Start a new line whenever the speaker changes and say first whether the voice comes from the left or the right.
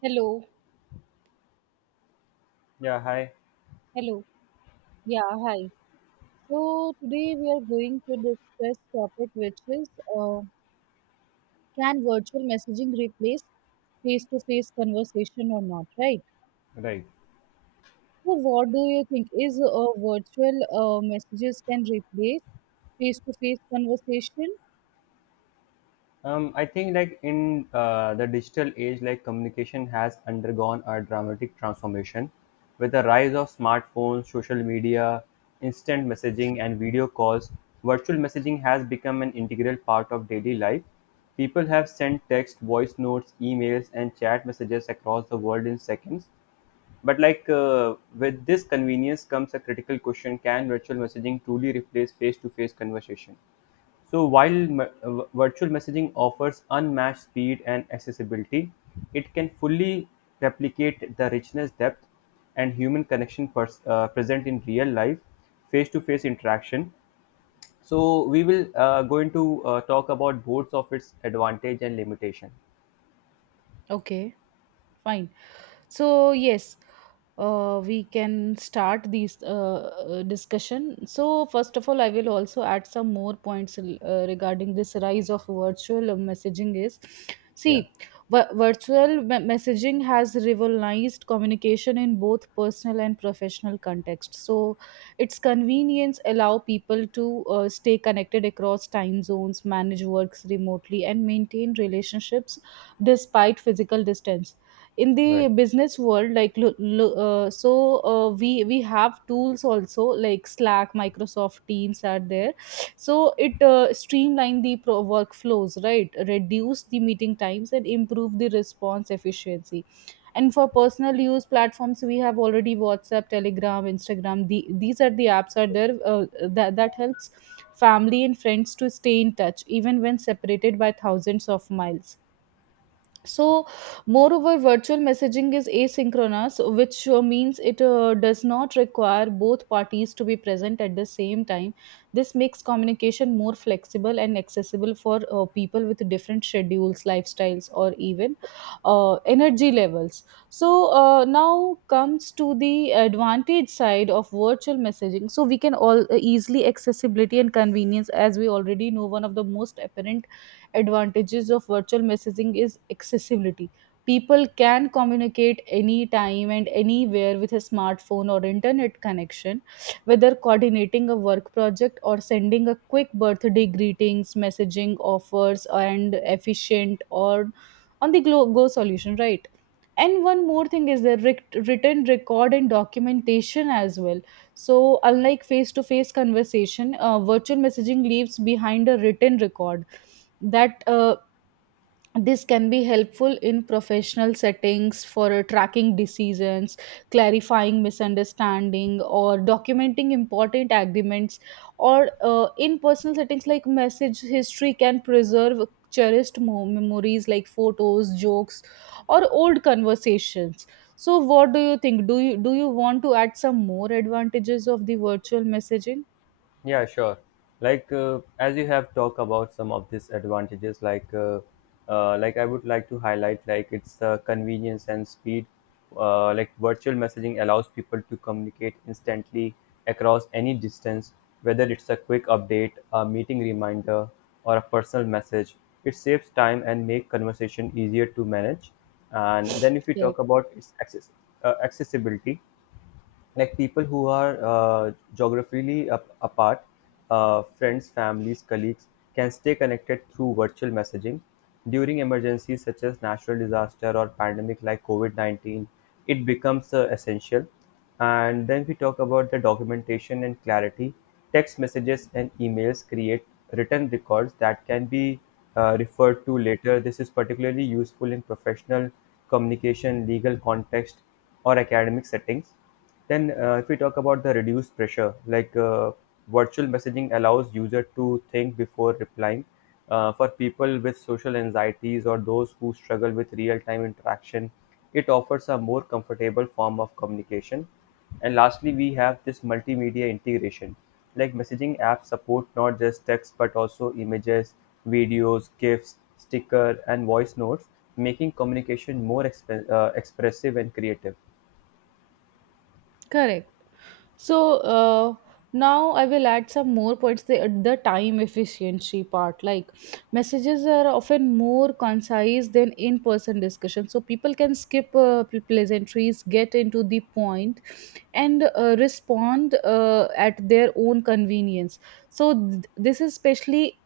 right: Hello,
left: Yeah, hi.
right: hello. Yeah, hi. So today we are going to discuss topic which is uh, can virtual messaging replace face-to-face conversation or not, right?
left: Right.
right: So what do you think is virtual messages can replace face-to-face conversation?
left: I think like in the digital age, like communication has undergone a dramatic transformation with the rise of smartphones, social media, instant messaging, and video calls. Virtual messaging has become an integral part of daily life. People have sent text, voice notes, emails, and chat messages across the world in seconds. But with this convenience comes a critical question: Can virtual messaging truly replace face-to-face conversation? So while virtual messaging offers unmatched speed and accessibility, it can fully replicate the richness, depth, and human connection present in real life, face-to-face interaction. So we will going to talk about both of its advantage and limitation.
right: Okay, fine. So yes, we can start these discussion. So first of all, I will also add some more points regarding this. Rise of virtual messaging is, see,
left: Yeah,
right: messaging has revolutionized communication in both personal and professional context. So its convenience allow people to stay connected across time zones, manage works remotely, and maintain relationships despite physical distance. In
left: right.
right: the business world, like so we have tools also like Slack, Microsoft Teams are there. So it streamline the workflows, right, reduce the meeting times and improve the response efficiency. And for personal use platforms, we have already WhatsApp, Telegram, Instagram, these are the apps are there, that helps family and friends to stay in touch even when separated by thousands of miles. So moreover, virtual messaging is asynchronous, which means it does not require both parties to be present at the same time. This makes communication more flexible and accessible for people with different schedules, lifestyles, or even energy levels. So now comes to the advantage side of virtual messaging. So we can all easily accessibility and convenience. As we already know, one of the most apparent advantages of virtual messaging is accessibility. People can communicate anytime and anywhere with a smartphone or internet connection, whether coordinating a work project or sending a quick birthday greetings, messaging offers, and efficient or on the go solution, right? And one more thing is the written record and documentation as well. So, unlike face to face conversation, virtual messaging leaves behind a written record that, this can be helpful in professional settings for tracking decisions, clarifying misunderstanding, or documenting important agreements, or in personal settings, like message history can preserve cherished memories like photos, jokes, or old conversations. So what do you think? Do you do you want to add some more advantages of the virtual messaging?
left: Yeah, sure. Like as you have talked about some of these advantages, like like I would like to highlight like it's the convenience and speed. Like virtual messaging allows people to communicate instantly across any distance, whether it's a quick update, a meeting reminder, or a personal message. It saves time and make conversation easier to manage. And then if we talk
right: Correct.
left: about its accessibility, like people who are geographically apart, friends, families, colleagues can stay connected through virtual messaging. During emergencies such as natural disaster or pandemic like COVID 19, it becomes essential. And then we talk about the documentation and clarity. Text messages and emails create written records that can be referred to later. This is particularly useful in professional communication, legal context, or academic settings then, if we talk about the reduced pressure, like virtual messaging allows user to think before replying. For people with social anxieties or those who struggle with real-time interaction, it offers a more comfortable form of communication. And lastly, we have this multimedia integration. Like messaging apps support not just text but also images, videos, GIFs, sticker, and voice notes, making communication more expressive and creative.
right: Correct. So now I will add some more points. The time efficiency part, like messages are often more concise than in-person discussion. So people can skip pleasantries, get into the point, and respond at their own convenience. So this is especially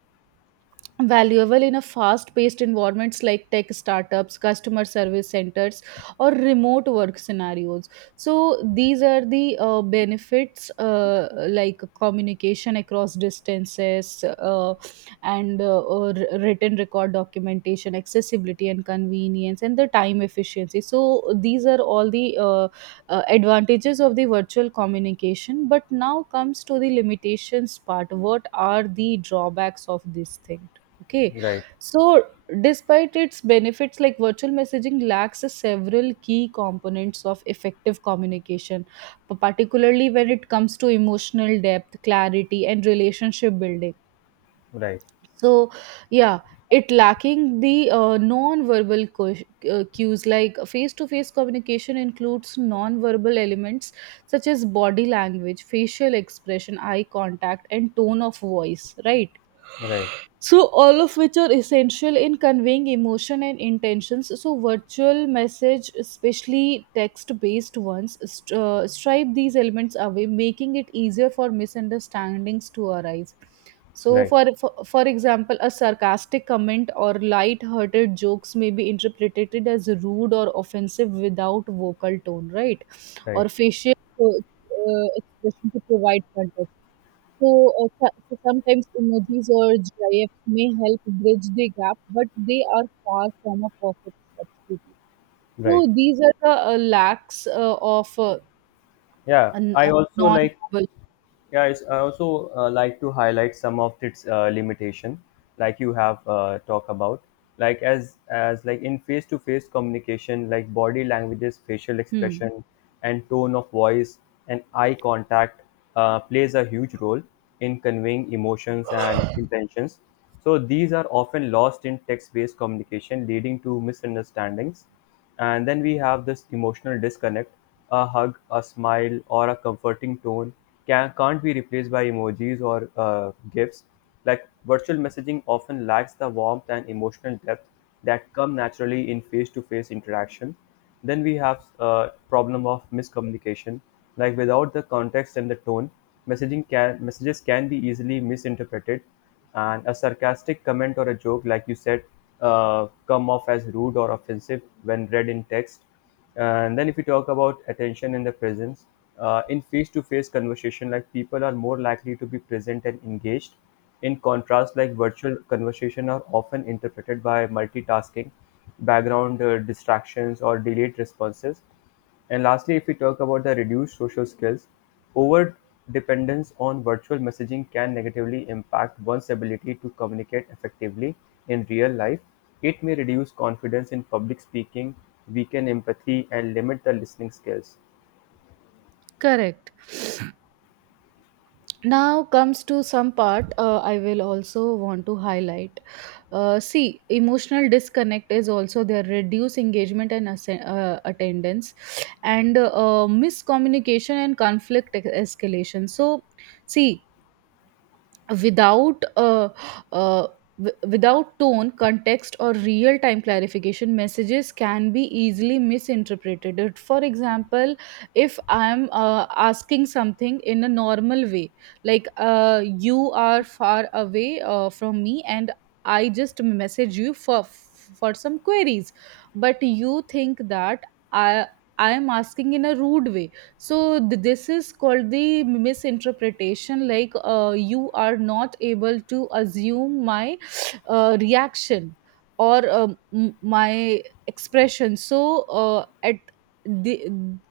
right: valuable in a fast paced environments like tech startups, customer service centers, or remote work scenarios. So these are the benefits, like communication across distances, and or written record, documentation, accessibility and convenience, and the time efficiency. So these are all the advantages of the virtual communication. But now comes to the limitations part. What are the drawbacks of this thing? Okay.
left: Right,
right: So despite its benefits, like virtual messaging lacks several key components of effective communication, particularly when it comes to emotional depth, clarity, and relationship building.
left: right.
right: So, yeah, it lacking the cues. Like face-to-face communication includes non-verbal elements such as body language, facial expression, eye contact, and tone of voice, right?
left: Right,
right: So all of which are essential in conveying emotion and intentions. So virtual message, especially text-based ones, stripe these elements away, making it easier for misunderstandings to arise. So
left: right,
right: for example, a sarcastic comment or light-hearted jokes may be interpreted as rude or offensive without vocal tone, right?
left: right,
right: Or facial uh, uh, expression to provide context. So, so sometimes emojis or GIFs may help bridge the gap, but they are far from a perfect substitute.
left: right.
right: So these are the
left: Yeah,
right: an,
left: I
right: uh,
left: also like.
right: non-verbal.
left: Yeah, it's, I also like to highlight some of its limitation, like you have talked about. Like as like in face to face communication, like body languages, facial
right: Hmm.
left: expression, and tone of voice and eye contact plays a huge role in conveying emotions and intentions. So these are often lost in text based communication, leading to misunderstandings. And then we have this emotional disconnect. A hug, a smile, or a comforting tone can't be replaced by emojis or gifs. Like virtual messaging often lacks the warmth and emotional depth that come naturally in face-to-face interaction. Then we have problem of miscommunication. Like without the context and the tone, messages can be easily misinterpreted, and a sarcastic comment or a joke, like you said, come off as rude or offensive when read in text. And then, if we talk about attention in the presence, in face-to-face conversation, like people are more likely to be present and engaged. In contrast, like virtual conversation are often interpreted by multitasking, background distractions, or delayed responses, and lastly, if we talk about the reduced social skills, overdependence on virtual messaging can negatively impact one's ability to communicate effectively in real life. It may reduce confidence in public speaking, weaken empathy, and limit the listening skills.
right: Correct. Now comes to some part. I will also want to highlight. See, emotional disconnect is also there, reduce engagement and attendance, and miscommunication and conflict escalation. So, see, without uh, uh, without tone, context, or real time clarification, messages can be easily misinterpreted. It- for example, if I'm asking something in a normal way, like you are far away from me, and I just message you for some queries, but you think that i I am asking in a rude way. So this is called the misinterpretation. Like you are not able to assume my reaction or my expression. So the,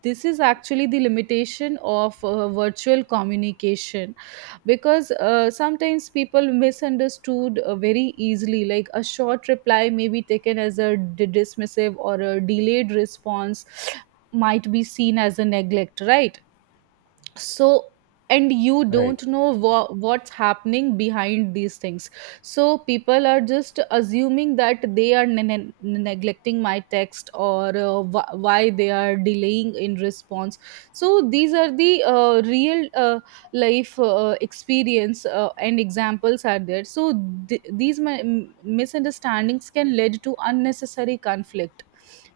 right: this is actually the limitation of virtual communication, because sometimes people misunderstood very easily. Like a short reply may be taken as a dismissive, or a delayed response might be seen as a neglect, right? So, and you
left: Right,
right: don't know what's happening behind these things. So people are just assuming that they are neglecting my text, or why they are delaying in response. So these are the real life experience and examples are there. So misunderstandings can lead to unnecessary conflict,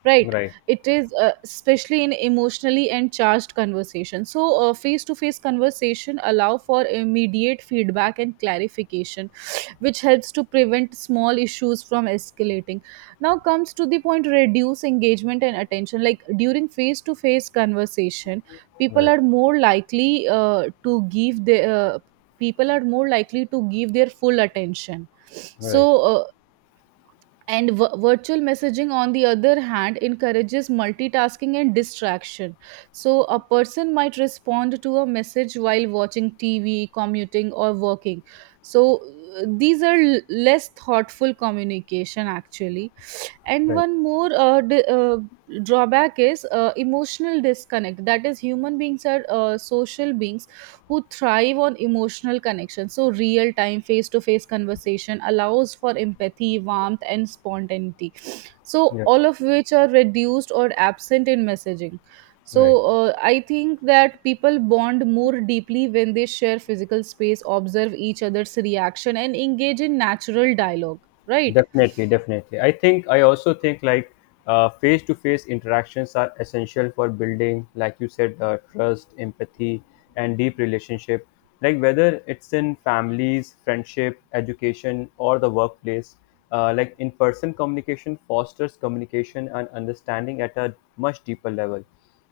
right: right?
left: right,
right: It is especially in emotionally and charged conversation. So face to face conversation allow for immediate feedback and clarification, which helps to prevent small issues from escalating. Now comes to the point, reduce engagement and attention. Like during face to face conversation, people
left: right,
right: are more likely to give their people are more likely to give their full attention. So
left: right,
right: uh, and virtual messaging, on the other hand, encourages multitasking and distraction. So a person might respond to a message while watching TV, commuting, or working. So, these are less thoughtful communication, actually. And
left: right.
right: one more drawback is emotional disconnect. That is, human beings are social beings who thrive on emotional connection. So real time face to face conversation allows for empathy, warmth, and spontaneity, so
left: Yeah,
right: all of which are reduced or absent in messaging. So
left: right.
right: I think that people bond more deeply when they share physical space, observe each other's reaction, and engage in natural dialogue, right?
left: Definitely, definitely. I think I also think like face-to-face interactions are essential for building, like you said, trust, empathy, and deep relationship. Like whether it's in families, friendship, education, or the workplace, like in-person communication fosters communication and understanding at a much deeper level.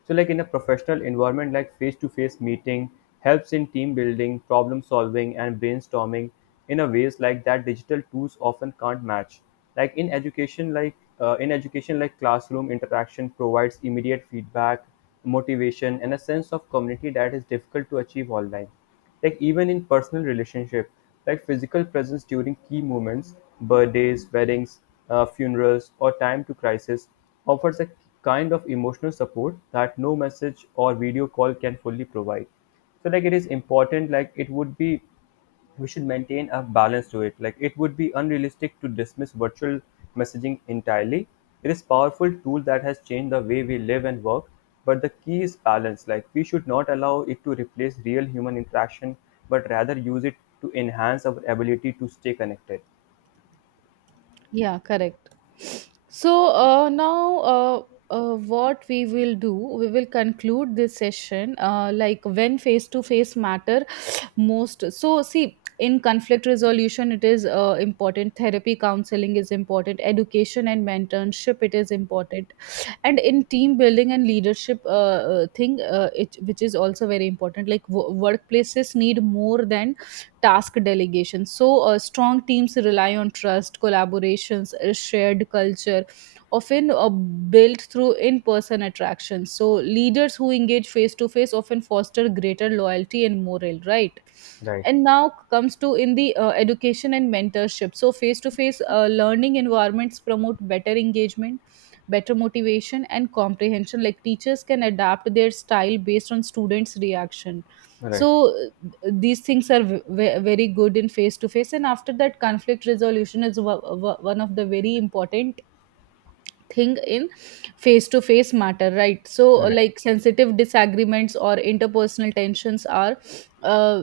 left: So, like in a professional environment, like face to face meeting helps in team building, problem solving, and brainstorming in a ways like that digital tools often can't match. Like in education, in education, like classroom interaction provides immediate feedback, motivation, and a sense of community that is difficult to achieve online. Like even in personal relationship, like physical presence during key moments, birthdays, weddings, funerals, or time to crisis, offers a kind of emotional support that no message or video call can fully provide. So like it is important. Like it would be we should maintain a balance to it. Like it would be unrealistic to dismiss virtual messaging entirely. It is powerful tool that has changed the way we live and work, but the key is balance. Like we should not allow it to replace real human interaction, but rather use it to enhance our ability to stay connected.
right: Yeah, correct. So what we will do, we will conclude this session. Like when face to face matter most. So see, in conflict resolution, it is important. Therapy counseling is important. Education and mentorship, it is important. And in team building and leadership thing, which is also very important. Like workplaces need more than task delegation. So strong teams rely on trust, collaborations, a shared culture, often built through in-person attractions. So leaders who engage face-to-face often foster greater loyalty and morale, right?
left: Right.
right: And now comes to in the education and mentorship. So face-to-face learning environments promote better engagement, better motivation, and comprehension. Like teachers can adapt their style based on students reaction.
left: Right.
right: So these things are very good in face to face. And after that, conflict resolution is one of the very important thing in face to face matter, right? So
left: Right.
right: like sensitive disagreements or interpersonal tensions are uh,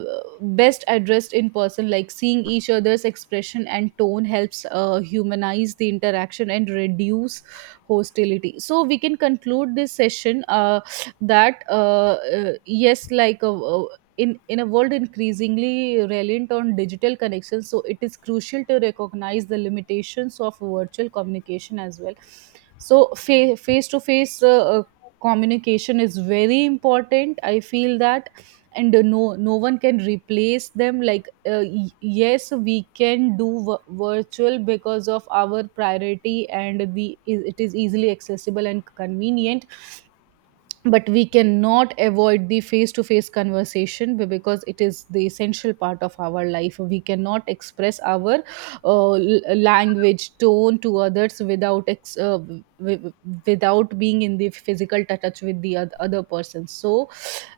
right: best addressed in person. Like seeing each other's expression and tone helps humanize the interaction and reduce hostility. So we can conclude this session that yes, like in a world increasingly reliant on digital connections, so it is crucial to recognize the limitations of virtual communication as well. So face to face communication is very important, I feel that. And no, no one can replace them. Like yes, we can do virtual because of our priority and we, it is easily accessible and convenient, but we cannot avoid the face to face conversation, because it is the essential part of our life. We cannot express our language tone to others without w- without being in the physical touch with the other person. So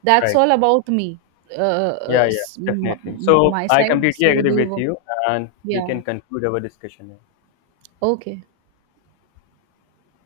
right: that's
left: Right.
right: all about me,
left: Yeah, yeah, definitely. So
right: my
left: I
right: side.
left: completely
right: So
left: agree
right: do you
left: with
right: wa-?
left: you and we
right: Yeah,
left: can conclude our discussion here.
right: okay.